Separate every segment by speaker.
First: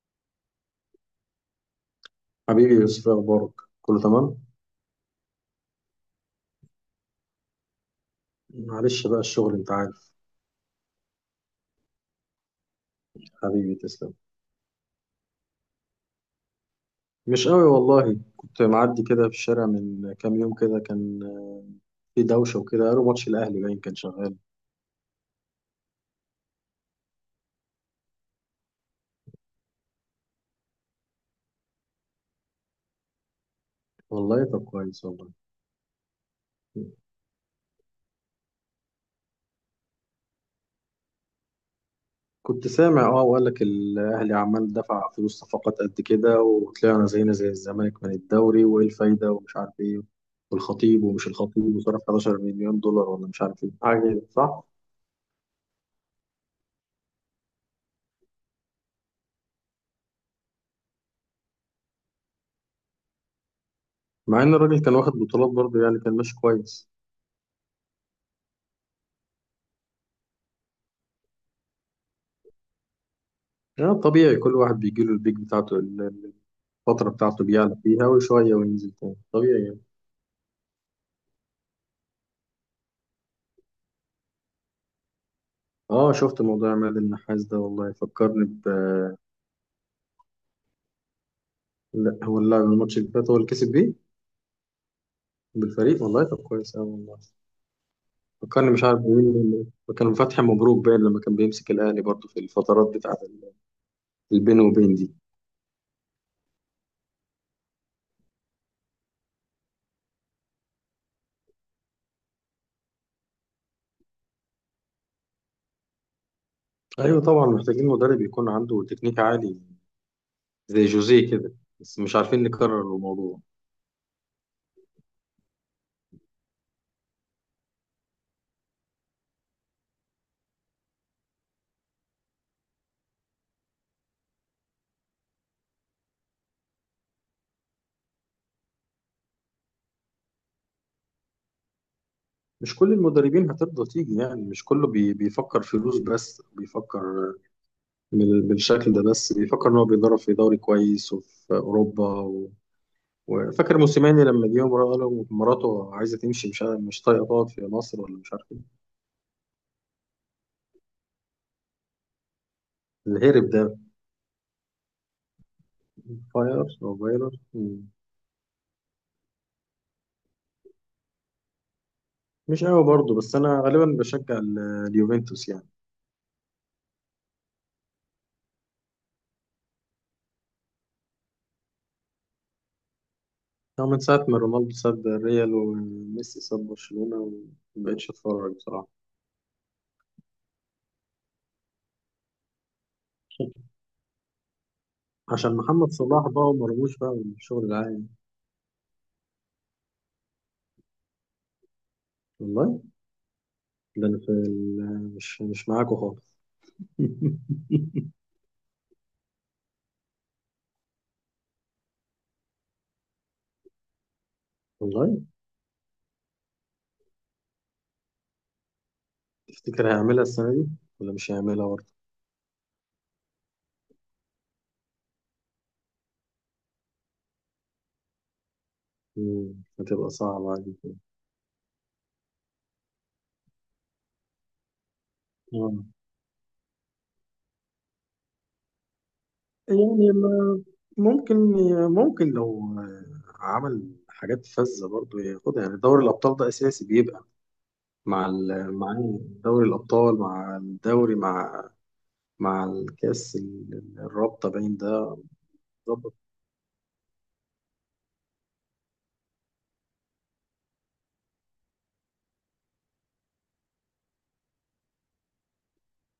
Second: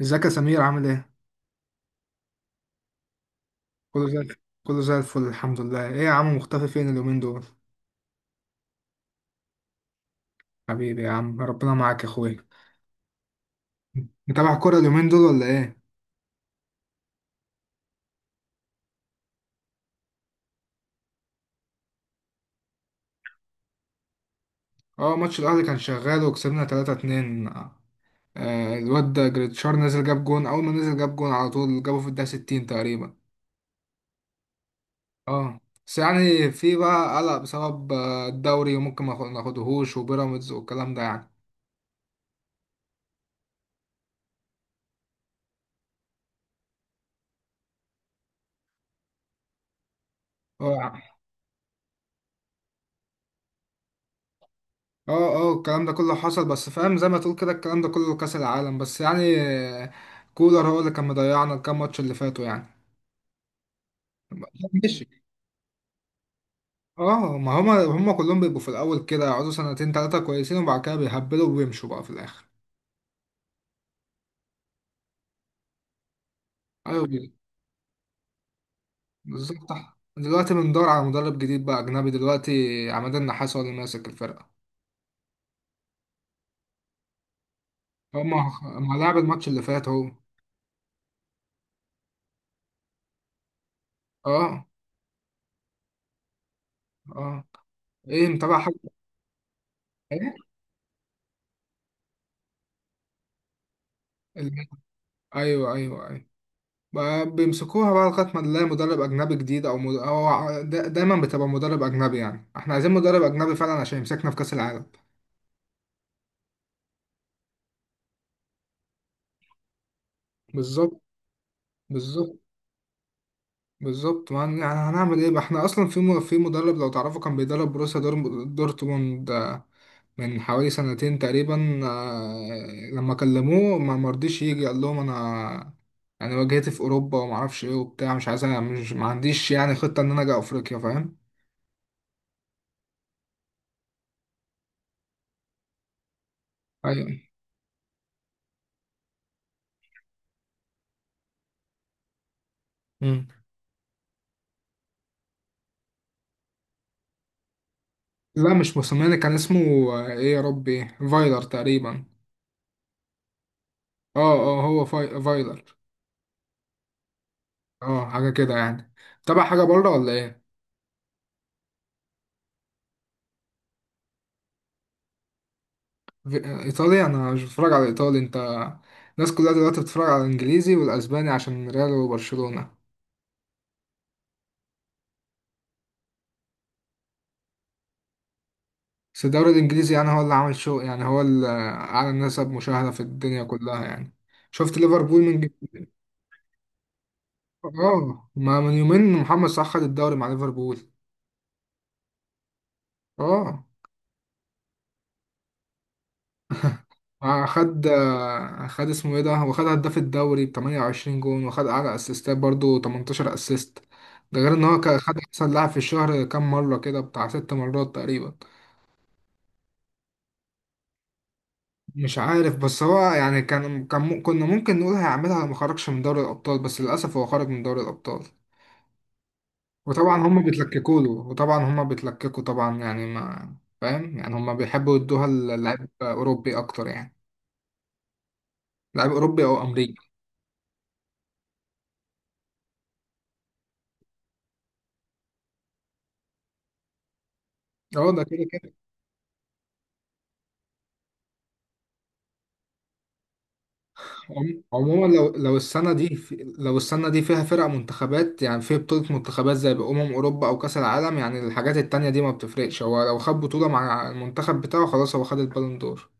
Speaker 1: ازيك يا سمير عامل ايه؟
Speaker 2: حبيبي يوسف، إيه اخبارك؟ كله
Speaker 1: كله زي
Speaker 2: تمام.
Speaker 1: كله زي الفل الحمد لله، ايه يا عم مختفي فين اليومين دول؟
Speaker 2: معلش بقى الشغل انت عارف.
Speaker 1: حبيبي يا عم ربنا معاك يا اخويا.
Speaker 2: حبيبي تسلم.
Speaker 1: متابع كورة اليومين دول ولا ايه؟
Speaker 2: مش قوي والله، كنت معدي كده في الشارع من كام يوم كده كان في دوشه وكده، قالوا ماتش الاهلي باين كان شغال.
Speaker 1: اه. ماتش الأهلي كان شغال وكسبنا 3-2. الواد ده جريتشار نزل جاب جون، أول ما نزل جاب جون على طول جابه في الدقيقة 60 تقريبا.
Speaker 2: والله طب كويس والله.
Speaker 1: اه. بس يعني في بقى قلق بسبب الدوري وممكن ما ناخدهوش وبيراميدز والكلام ده يعني.
Speaker 2: كنت سامع اه، وقال لك الاهلي عمال دفع فلوس صفقات قد كده وطلعنا زينا زي الزمالك من الدوري وايه الفايده ومش عارف ايه، والخطيب
Speaker 1: اه،
Speaker 2: ومش الخطيب وصرف 11 مليون دولار ولا مش عارف ايه حاجه كده، صح؟
Speaker 1: اه، اه. الكلام ده كله حصل بس فاهم زي ما تقول كده الكلام ده كله كأس العالم بس يعني. كولر هو اللي كان مضيعنا الكام ماتش اللي فاتوا يعني.
Speaker 2: مع ان الراجل كان
Speaker 1: ماشي.
Speaker 2: واخد بطولات برضه يعني كان ماشي كويس.
Speaker 1: اه. ما هما كلهم بيبقوا في الأول كده يقعدوا سنتين تلاتة كويسين وبعد كده بيهبلوا وبيمشوا بقى في الآخر.
Speaker 2: يعني طبيعي، كل واحد بيجي له البيك بتاعته،
Speaker 1: أيوة،
Speaker 2: الفترة بتاعته بيعلى فيها وشوية وينزل تاني،
Speaker 1: بالظبط.
Speaker 2: طبيعي يعني.
Speaker 1: دلوقتي بندور على مدرب جديد بقى أجنبي دلوقتي. عماد النحاس هو اللي ماسك الفرقة.
Speaker 2: اه شفت موضوع عماد النحاس ده، والله
Speaker 1: هما
Speaker 2: فكرني ب...
Speaker 1: ما لعب الماتش اللي فات اهو.
Speaker 2: لا هو اللاعب الماتش اللي فات هو اللي كسب بيه
Speaker 1: اه،
Speaker 2: بالفريق. والله طب كويس أوي والله.
Speaker 1: اه. ايه متابع
Speaker 2: فكرني
Speaker 1: حاجة.
Speaker 2: مش عارف مين كان،
Speaker 1: ايه
Speaker 2: فتحي مبروك باين، لما كان بيمسك الأهلي برضه في الفترات بتاعة البين
Speaker 1: ال-
Speaker 2: وبين دي.
Speaker 1: ايوه، ايوه، ايوه. ما بيمسكوها بقى لغاية ما نلاقي مدرب أجنبي جديد أو, مد... أو ع- دا- دايما بتبقى مدرب أجنبي يعني إحنا عايزين مدرب أجنبي فعلا عشان يمسكنا في كأس العالم.
Speaker 2: أيوه طبعا، محتاجين مدرب يكون عنده تكنيك عالي زي
Speaker 1: بالظبط.
Speaker 2: جوزيه كده، بس مش
Speaker 1: بالظبط.
Speaker 2: عارفين نكرر الموضوع.
Speaker 1: بالظبط. ما هن- يعني هنعمل إيه بقى إحنا أصلا في مدرب لو تعرفه كان بيدرب بروسيا دورتموند من حوالي سنتين تقريبا، لما كلموه ما مرضيش يجي قال لهم أنا يعني واجهتي في أوروبا ومعرفش إيه وبتاع مش عايز، أنا مش ما عنديش يعني خطة إن أنا أجي أفريقيا، فاهم؟
Speaker 2: مش كل المدربين هترضى تيجي، يعني مش كله بيفكر فلوس، بس
Speaker 1: أيوه.
Speaker 2: بيفكر بالشكل ده، بس بيفكر ان هو بيدرب في دوري كويس وفي اوروبا و...
Speaker 1: مم.
Speaker 2: وفاكر موسيماني لما جه قال له مراته عايزه تمشي، مش طايقه تقعد في مصر ولا مش عارف
Speaker 1: لا، مش
Speaker 2: ايه،
Speaker 1: موسوماني كان اسمه. ايه يا ربي، فايلر تقريبا.
Speaker 2: الهرب ده.
Speaker 1: اه، اه، هو فايلر.
Speaker 2: فاير او فايرر.
Speaker 1: اه، حاجة كده يعني. تابع حاجة بره ولا ايه؟
Speaker 2: مش قوي برضه، بس انا غالبا بشجع اليوفنتوس يعني.
Speaker 1: ايطالي، انا مش بتفرج على ايطالي انت. الناس كلها دلوقتي بتتفرج على الانجليزي والاسباني عشان ريال وبرشلونة.
Speaker 2: أنا من ساعه ما رونالدو ساب الريال وميسي ساب برشلونه ومبقتش اتفرج بصراحه.
Speaker 1: بس الدوري الانجليزي يعني هو اللي عامل شو، يعني هو اللي اعلى نسب مشاهدة في الدنيا كلها يعني. شفت ليفربول من.
Speaker 2: عشان محمد صلاح بقى ومرموش بقى والشغل ده.
Speaker 1: اه. ما من يومين محمد صلاح خد الدوري مع ليفربول.
Speaker 2: والله
Speaker 1: اه.
Speaker 2: ده انا في مش معاكوا خالص.
Speaker 1: خد، خد اسمه ايه ده، هو خد هداف الدوري ب 28 جون وخد اعلى اسيستات برضه 18 اسيست. ده غير ان هو خد
Speaker 2: والله
Speaker 1: احسن لاعب في الشهر كام مره كده، بتاع 6 مرات تقريبا.
Speaker 2: تفتكر هيعملها السنه دي ولا مش هيعملها برضه؟
Speaker 1: مش عارف، بس هو يعني كنا ممكن نقول هيعملها لو ما خرجش من دوري الابطال، بس للاسف هو خرج من دوري الابطال.
Speaker 2: مم، هتبقى
Speaker 1: وطبعا هما
Speaker 2: صعبه عليك.
Speaker 1: بيتلككوا له، وطبعا هما بيتلككوا، طبعا يعني ما، فاهم يعني، هما بيحبوا يدوها
Speaker 2: آه.
Speaker 1: للاعب اوروبي اكتر يعني. لاعب اوروبي او
Speaker 2: يعني
Speaker 1: امريكي.
Speaker 2: ما- ممكن، ممكن لو عمل حاجات فذة برضه ياخدها، يعني دوري الأبطال ده أساسي بيبقى،
Speaker 1: اه. ده
Speaker 2: مع
Speaker 1: كده كده.
Speaker 2: دوري الأبطال، مع الدوري، مع الكأس الرابطة باين
Speaker 1: عموما
Speaker 2: ده.
Speaker 1: لو السنة
Speaker 2: ظبط.
Speaker 1: دي لو السنة دي فيها فرق منتخبات، يعني في بطولة منتخبات زي أمم أوروبا أو كأس العالم، يعني الحاجات التانية دي ما بتفرقش. هو لو خد بطولة مع المنتخب بتاعه خلاص، هو خد البالون دور.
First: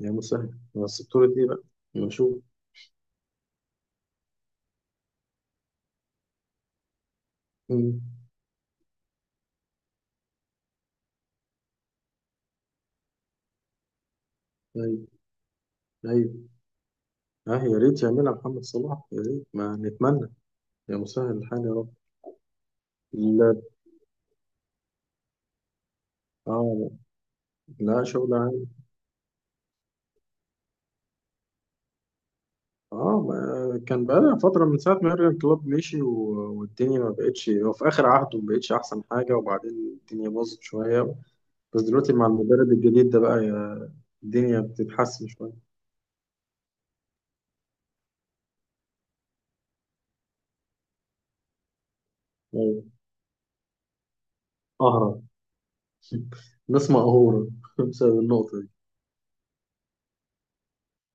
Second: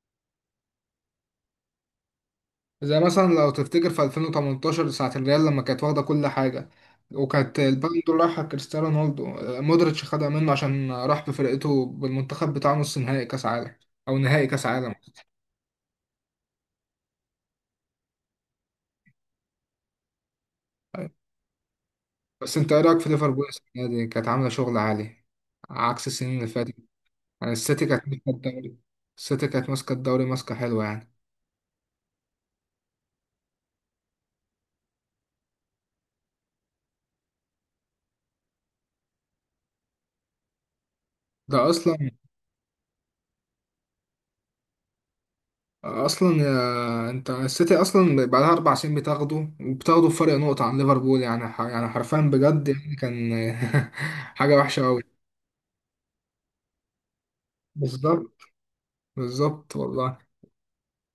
Speaker 2: يا مسهل، بس بطولة إيه بقى؟ نشوف.
Speaker 1: زي مثلا لو تفتكر في 2018 ساعة الريال لما كانت واخدة كل حاجة، وكانت البالون
Speaker 2: مم.
Speaker 1: دور رايحة كريستيانو رونالدو. مودريتش خدها منه عشان راح بفرقته بالمنتخب بتاعه نص نهائي كأس عالم، أو نهائي كأس عالم.
Speaker 2: أيوه أيوه. اه يا ريت يعملها محمد صلاح، يا ريت، ما نتمنى. يا مسهل الحال يا رب.
Speaker 1: بس أنت إيه رأيك في ليفربول؟
Speaker 2: لا.
Speaker 1: السنة دي كانت عاملة شغل عالي عكس السنين اللي فاتت.
Speaker 2: اه.
Speaker 1: يعني السيتي
Speaker 2: لا
Speaker 1: كانت ماسكة
Speaker 2: شغل عام.
Speaker 1: الدوري. السيتي كانت ماسكة الدوري ماسكة حلوة يعني.
Speaker 2: اه ما كان بقى فترة من ساعة ما يورجن كلوب مشي والدنيا ما بقتش، هو في آخر عهده ما بقتش أحسن حاجة، وبعدين الدنيا باظت شوية،
Speaker 1: ده
Speaker 2: بس
Speaker 1: أصلا.
Speaker 2: دلوقتي مع المدرب الجديد ده بقى الدنيا بتتحسن شوية.
Speaker 1: أصلا يا انت، السيتي أصلا بقالها 4 سنين بتاخده وبتاخده بفرق نقطة عن ليفربول، يعني يعني حرفيا بجد
Speaker 2: أيوة.
Speaker 1: يعني كان حاجة وحشة أوي.
Speaker 2: أهرب. ناس مقهورة بسبب
Speaker 1: بالظبط.
Speaker 2: النقطة دي.
Speaker 1: بالظبط والله.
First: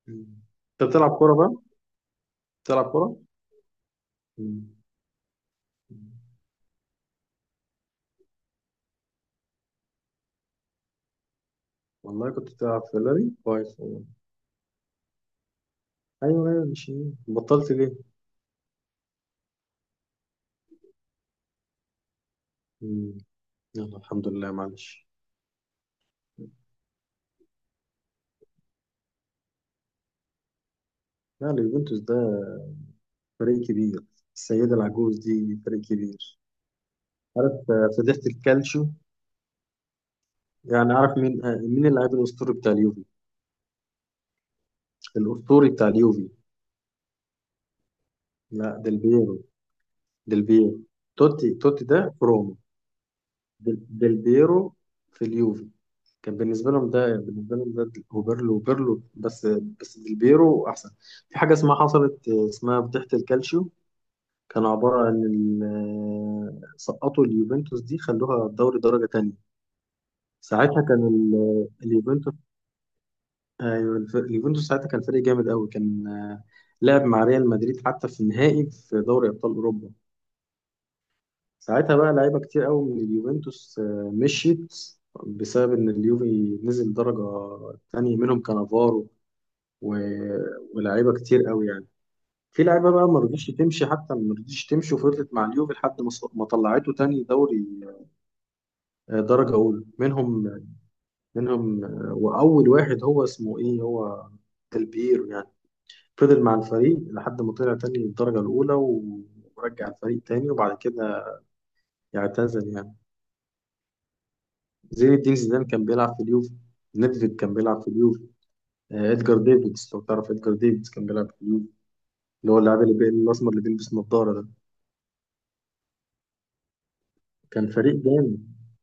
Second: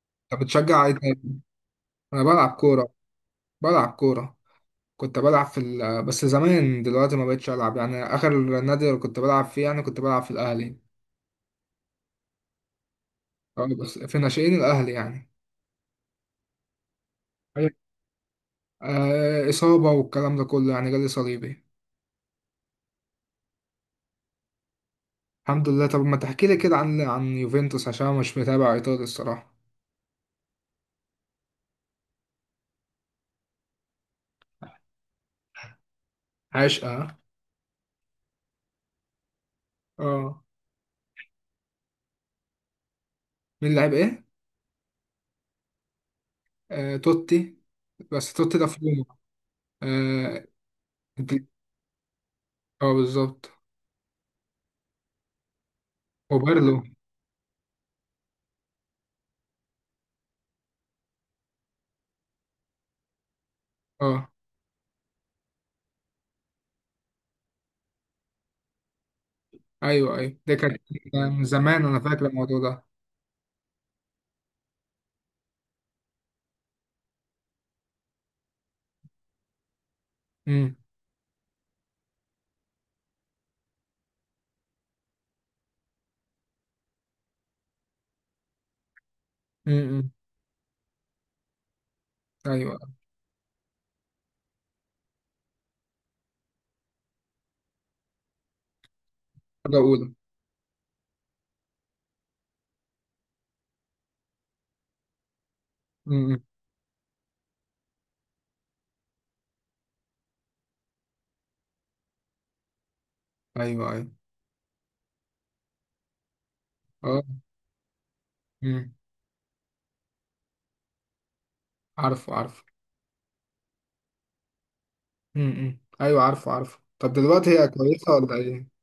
Speaker 2: مم.
Speaker 1: أنت بتشجع
Speaker 2: أنت
Speaker 1: إيه
Speaker 2: بتلعب كورة
Speaker 1: تاني؟
Speaker 2: بقى؟
Speaker 1: أنا بلعب
Speaker 2: بتلعب
Speaker 1: كورة.
Speaker 2: كورة؟
Speaker 1: بلعب كورة.
Speaker 2: مم.
Speaker 1: كنت بلعب بس زمان، دلوقتي ما بقتش ألعب، يعني آخر نادي كنت بلعب فيه يعني كنت بلعب في الأهلي.
Speaker 2: والله كنت بتلعب في اللاري
Speaker 1: أه،
Speaker 2: كويس.
Speaker 1: بس في ناشئين الأهلي يعني.
Speaker 2: ايوه ايوه. مش بطلت ليه؟
Speaker 1: إصابة والكلام ده كله يعني، جالي صليبي.
Speaker 2: مم. يلا الحمد لله، معلش.
Speaker 1: الحمد لله. طب ما تحكي لي كده عن يوفنتوس، عشان أنا مش متابع إيطالي الصراحة.
Speaker 2: يعني يوفنتوس ده فريق كبير، السيدة العجوز دي فريق كبير.
Speaker 1: عشقة.
Speaker 2: عارف فضيحة الكالتشو؟
Speaker 1: اه.
Speaker 2: يعني عارف مين مين اللاعب الأسطوري بتاع اليوفي؟
Speaker 1: مين لعب إيه؟
Speaker 2: الأسطوري بتاع اليوفي.
Speaker 1: توتي. بس توتي ده
Speaker 2: لا،
Speaker 1: في
Speaker 2: ديل
Speaker 1: روما.
Speaker 2: بيرو. ديل
Speaker 1: اه.
Speaker 2: بيرو.
Speaker 1: دي-
Speaker 2: توتي، توتي ده في روما.
Speaker 1: بالظبط.
Speaker 2: ديل بيرو في اليوفي، كان بالنسبة
Speaker 1: وبيرلو.
Speaker 2: لهم ده، بالنسبة لهم ده وبيرلو، وبيرلو بس، بس ديل بيرو أحسن. في حاجة اسمها حصلت اسمها فضيحة الكالتشو،
Speaker 1: اه.
Speaker 2: كان عبارة عن سقطوا اليوفنتوس دي، خلوها الدوري درجة تانية.
Speaker 1: أيوه، أيوه، ده كان
Speaker 2: ساعتها كان
Speaker 1: من زمان. أنا فاكر
Speaker 2: اليوفنتوس،
Speaker 1: الموضوع ده.
Speaker 2: أيوة، اليوفنتوس ساعتها كان فريق جامد قوي، كان لعب مع ريال مدريد حتى في النهائي في دوري أبطال أوروبا.
Speaker 1: امم.
Speaker 2: ساعتها بقى لعيبة كتير قوي من اليوفنتوس مشيت بسبب إن اليوفي نزل درجة تانية، منهم كانافارو
Speaker 1: امم. إمم.
Speaker 2: و- ولاعيبة كتير قوي يعني. في
Speaker 1: أيوه.
Speaker 2: لعيبة بقى ما رضيتش تمشي، حتى ما رضيتش تمشي وفضلت مع اليوفي لحد ما ما طلعته تاني دوري درجة
Speaker 1: حاجة
Speaker 2: أولى،
Speaker 1: أولى.
Speaker 2: منهم، منهم وأول واحد هو اسمه إيه، هو دلبير يعني،
Speaker 1: امم. إمم.
Speaker 2: فضل مع الفريق لحد ما طلع تاني الدرجة الأولى ورجع الفريق تاني، وبعد كده اعتزل يعني.
Speaker 1: أيوه، أيوه.
Speaker 2: زين الدين زيدان كان بيلعب في اليوفي،
Speaker 1: اه.
Speaker 2: ندفيد كان بيلعب في اليوفي،
Speaker 1: امم.
Speaker 2: إدجار ديفيدز، لو تعرف إدجار ديفيدز كان بيلعب في اليوفي،
Speaker 1: عارفه
Speaker 2: اللي هو
Speaker 1: عارفه.
Speaker 2: اللاعب اللي الأسمر اللي بيلبس نظارة ده.
Speaker 1: امم. إمم. أيوه عارفه عارفه. طب دلوقتي هي
Speaker 2: كان فريق
Speaker 1: كويسة ولا
Speaker 2: جامد.
Speaker 1: إيه؟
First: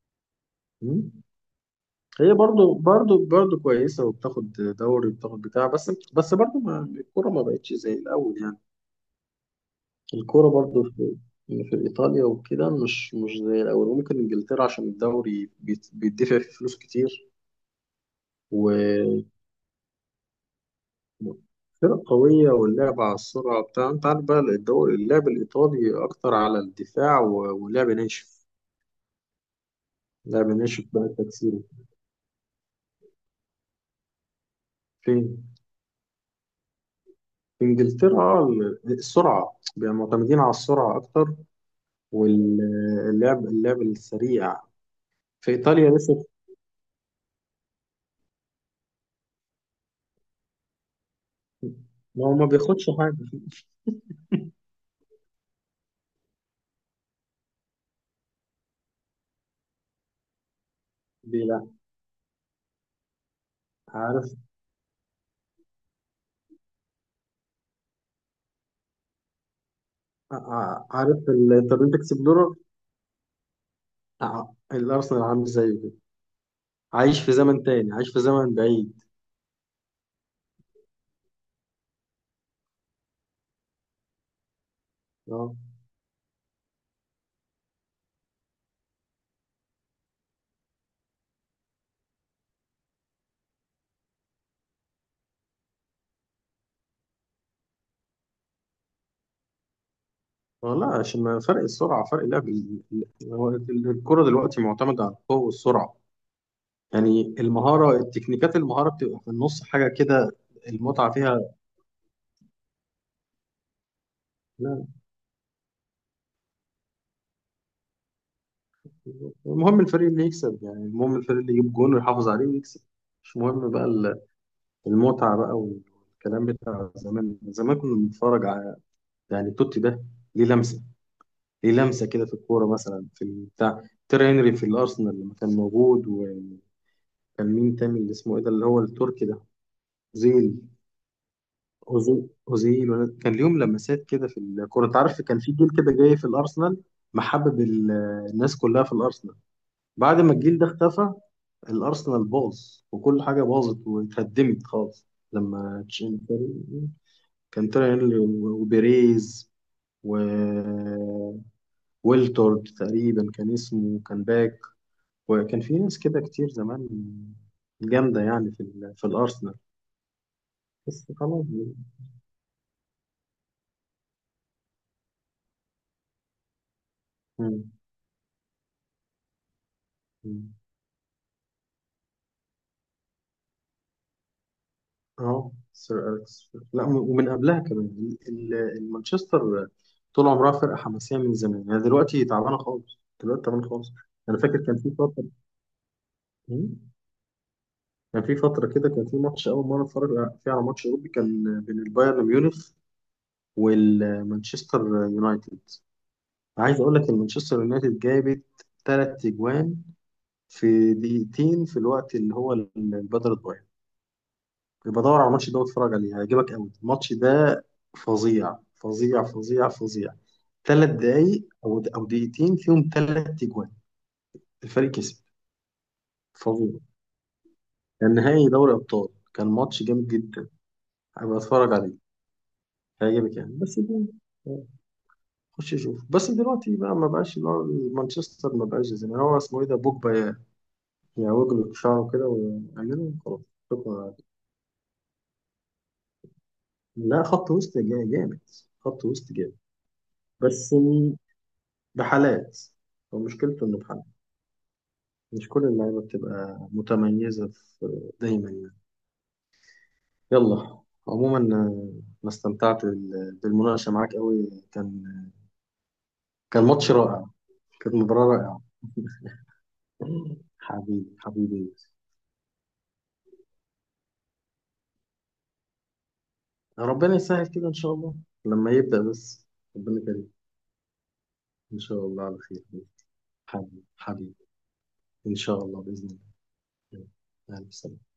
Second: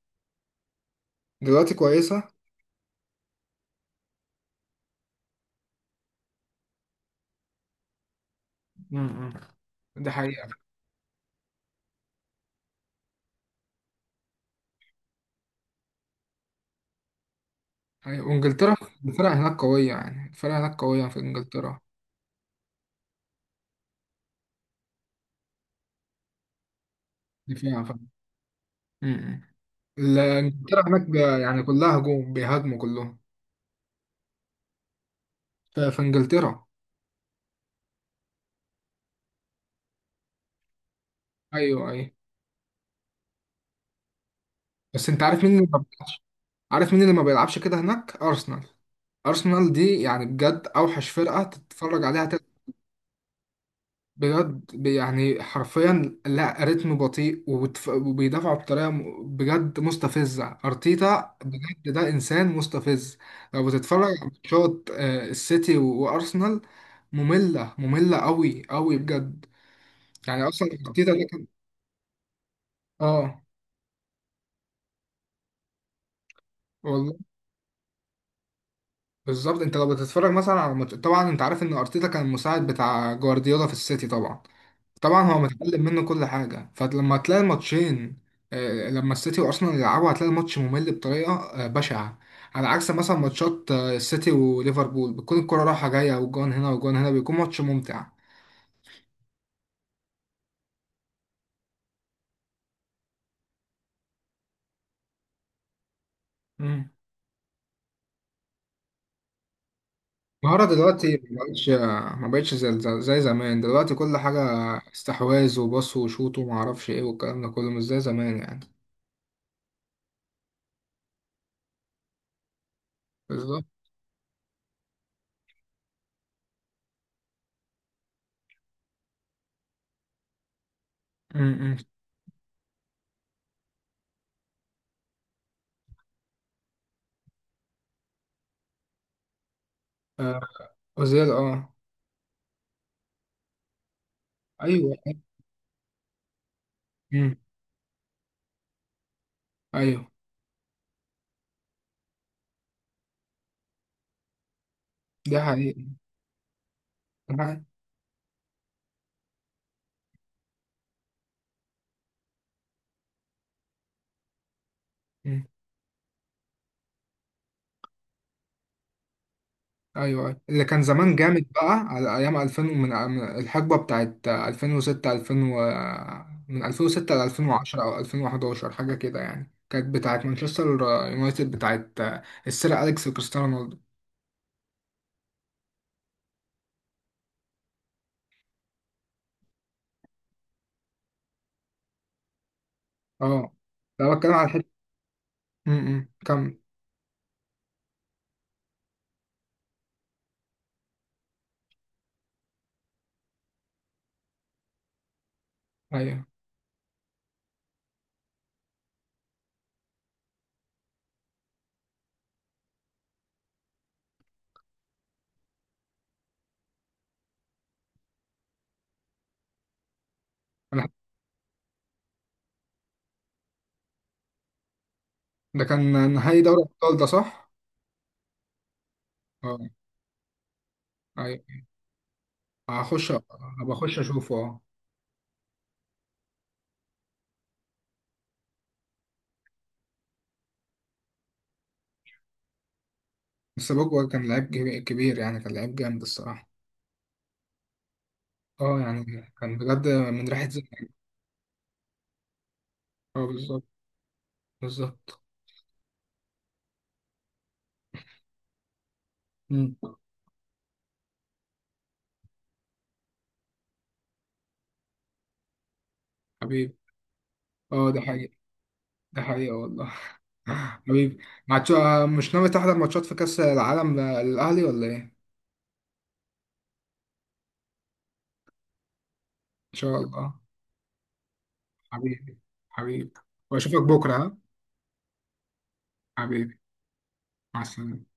Speaker 2: مم.
Speaker 1: دلوقتي كويسة؟
Speaker 2: هي برضو كويسة، وبتاخد دوري وبتاخد بتاع، بس بس برضو ما الكورة ما بقتش زي الأول يعني.
Speaker 1: امم. ده حقيقة.
Speaker 2: الكورة برضو في، في إيطاليا وكده مش زي الأول، وممكن إنجلترا عشان الدوري بيدفع فيه فلوس كتير،
Speaker 1: حقيقة. وانجلترا
Speaker 2: وفرق
Speaker 1: الفرق هناك قوية، يعني الفرق هناك قوية في انجلترا.
Speaker 2: قوية، واللعب على السرعة بتاع، أنت عارف بقى الدوري اللعب الإيطالي أكتر على الدفاع
Speaker 1: دي فيها
Speaker 2: ولعب
Speaker 1: فرق.
Speaker 2: ناشف.
Speaker 1: امم.
Speaker 2: لعب ناشف
Speaker 1: انجلترا هناك
Speaker 2: بقى، تكسيره
Speaker 1: يعني كلها هجوم، بيهاجموا كلهم.
Speaker 2: فين؟
Speaker 1: في انجلترا.
Speaker 2: في إنجلترا السرعة، بيبقوا معتمدين على السرعة أكتر،
Speaker 1: ايوه، ايوه.
Speaker 2: واللعب، اللعب السريع.
Speaker 1: بس انت عارف
Speaker 2: في
Speaker 1: مين اللي ما
Speaker 2: إيطاليا
Speaker 1: بيلعبش.
Speaker 2: لسه.
Speaker 1: عارف مين اللي ما بيلعبش كده هناك؟ ارسنال. ارسنال دي يعني بجد اوحش فرقة تتفرج عليها.
Speaker 2: ما هو ما بياخدش حاجة،
Speaker 1: بجد يعني حرفيا، لا رتم بطيء وبيدافعوا بطريقه بجد مستفزه. ارتيتا
Speaker 2: بيلعب.
Speaker 1: بجد ده انسان مستفز. لو بتتفرج على
Speaker 2: عارف،
Speaker 1: ماتشات السيتي وارسنال، ممله ممله قوي قوي بجد. يعني اصلا ارتيتا
Speaker 2: عارف
Speaker 1: ده كان.
Speaker 2: الانترنت اكسبلورر
Speaker 1: اه.
Speaker 2: بتاع الارسنال عامل زيه كده،
Speaker 1: والله.
Speaker 2: عايش في زمن تاني، عايش في زمن بعيد.
Speaker 1: بالظبط. انت لو بتتفرج مثلا على ماتش، طبعا انت عارف ان ارتيتا كان المساعد بتاع جوارديولا في السيتي طبعا. طبعا هو
Speaker 2: اه
Speaker 1: متعلم منه كل حاجة، فلما تلاقي الماتشين، لما السيتي وارسنال يلعبوا، هتلاقي الماتش ممل بطريقة بشعة. على عكس مثلا ماتشات السيتي وليفربول، بتكون الكرة رايحة جاية وجون هنا وجون هنا، بيكون ماتش ممتع.
Speaker 2: والله، عشان ما فرق السرعه، فرق اللعب هو الكره دلوقتي معتمده على القوه والسرعه،
Speaker 1: مم.
Speaker 2: يعني المهاره، التكنيكات، المهاره بتبقى في النص حاجه كده،
Speaker 1: المهارة
Speaker 2: المتعه
Speaker 1: دلوقتي
Speaker 2: فيها.
Speaker 1: ما بقتش زي زمان، دلوقتي كل حاجة
Speaker 2: لا،
Speaker 1: استحواذ وباص وشوط وما اعرفش ايه، والكلام ده كله مش زي زمان يعني.
Speaker 2: المهم الفريق اللي يكسب، يعني المهم الفريق اللي يجيب جون ويحافظ عليه ويكسب، مش
Speaker 1: بالظبط.
Speaker 2: مهم بقى المتعه بقى والكلام بتاع زمان. زمان كنا بنتفرج على، يعني توتي ده، ليه لمسه، ليه
Speaker 1: مم.
Speaker 2: لمسه كده في الكوره، مثلا في البتاع، تيري هنري في الارسنال لما كان موجود، وكان مين تاني اللي اسمه ايه ده، اللي هو التركي ده،
Speaker 1: آه،
Speaker 2: اوزيل،
Speaker 1: أوزيل. اه.
Speaker 2: أوزو- اوزيل كان ليهم لمسات كده في الكوره،
Speaker 1: ايوه،
Speaker 2: انت
Speaker 1: أيوه.
Speaker 2: عارف كان في جيل كده جاي في الارسنال
Speaker 1: مم.
Speaker 2: محبب الناس كلها في الارسنال.
Speaker 1: ايوه.
Speaker 2: بعد ما الجيل ده اختفى، الارسنال باظ، وكل حاجه باظت واتهدمت خالص.
Speaker 1: دي
Speaker 2: لما
Speaker 1: حقيقة.
Speaker 2: تشين-
Speaker 1: دي حقيقة.
Speaker 2: كان تيري هنري وبيريز و ويلتورد تقريبا كان اسمه، كان باك،
Speaker 1: مم.
Speaker 2: وكان في ناس كده كتير زمان جامدة يعني في في الأرسنال،
Speaker 1: ايوه اللي كان
Speaker 2: بس
Speaker 1: زمان جامد
Speaker 2: خلاص.
Speaker 1: بقى على ايام 2000، ومن الحقبه بتاعت 2006، من 2006 ل
Speaker 2: مم.
Speaker 1: 2010 او 2011 حاجه كده يعني، كانت بتاعت
Speaker 2: مم.
Speaker 1: مانشستر يونايتد، بتاعت السير اليكس وكريستيانو رونالدو.
Speaker 2: اه سير أليكس، لا م- ومن قبلها كمان مانشستر، طول عمرها فرقة حماسية من زمان، يعني دلوقتي تعبانة خالص، دلوقتي
Speaker 1: اه.
Speaker 2: تعبانة خالص.
Speaker 1: لو بتكلم
Speaker 2: أنا
Speaker 1: على
Speaker 2: فاكر
Speaker 1: الحته.
Speaker 2: كان في فترة.
Speaker 1: م- م. كم.
Speaker 2: مم. كان في فترة كده، كان في ماتش أول مرة أتفرج فيه على ماتش أوروبي، كان بين البايرن ميونخ والمانشستر يونايتد.
Speaker 1: ايوه.
Speaker 2: عايز أقول لك المانشستر يونايتد جابت ثلاث أجوان في دقيقتين، في الوقت اللي هو البدل الضايع. يبقى دور على الماتش ده واتفرج عليه، هيعجبك قوي الماتش ده، فظيع فظيع فظيع فظيع.
Speaker 1: أنا-
Speaker 2: ثلاث دقايق او دقيقتين فيهم ثلاث اجوان، الفريق كسب،
Speaker 1: ده كان نهائي دوري
Speaker 2: فظيع.
Speaker 1: الابطال ده، صح؟
Speaker 2: كان نهائي دوري ابطال، كان
Speaker 1: اه.
Speaker 2: ماتش جامد جدا. هبقى
Speaker 1: ايوه.
Speaker 2: اتفرج عليه،
Speaker 1: هخش
Speaker 2: هيعجبك
Speaker 1: هبقى.
Speaker 2: يعني، بس
Speaker 1: اخش
Speaker 2: ده.
Speaker 1: اشوفه. اه.
Speaker 2: خش شوف، بس دلوقتي بقى ما بقاش اللي هو مانشستر، ما بقاش زي ما، هو اسمه ايه ده، بوجبا، يعوج له شعره كده ويعمله وخلاص.
Speaker 1: بس بوجبا
Speaker 2: شكرا.
Speaker 1: كان لعيب كبير، يعني كان لعيب جامد الصراحه.
Speaker 2: لا، خط وسط جامد،
Speaker 1: اه،
Speaker 2: خط
Speaker 1: يعني
Speaker 2: وسط جامد،
Speaker 1: كان بجد من ريحه زي.
Speaker 2: بس م- بحالات، هو
Speaker 1: اه. بالظبط.
Speaker 2: مشكلته انه بحالات،
Speaker 1: بالظبط.
Speaker 2: مش كل اللعيبه بتبقى متميزه في دايما يعني.
Speaker 1: مم.
Speaker 2: يلا، عموما انا استمتعت بالمناقشه معاك قوي، كان، كان
Speaker 1: حبيبي.
Speaker 2: ماتش رائع،
Speaker 1: اه
Speaker 2: كانت
Speaker 1: ده
Speaker 2: مباراه
Speaker 1: حقيقة.
Speaker 2: رائعه.
Speaker 1: ده حقيقة والله.
Speaker 2: حبيبي
Speaker 1: حبيبي،
Speaker 2: حبيبي
Speaker 1: ماتش
Speaker 2: يوسف.
Speaker 1: مش ناوي تحضر ماتشات في كأس العالم للأهلي ولا إيه؟ إن
Speaker 2: ربنا يسهل كده ان شاء الله، لما يبدا بس،
Speaker 1: شاء
Speaker 2: ربنا كريم.
Speaker 1: الله.
Speaker 2: ان شاء الله
Speaker 1: حبيبي،
Speaker 2: على خير.
Speaker 1: حبيبي. وأشوفك
Speaker 2: حبيبي
Speaker 1: بكرة، ها؟
Speaker 2: حبيبي. ان شاء الله باذن الله.
Speaker 1: حبيبي. مع
Speaker 2: يلا، سلام.
Speaker 1: السلامة.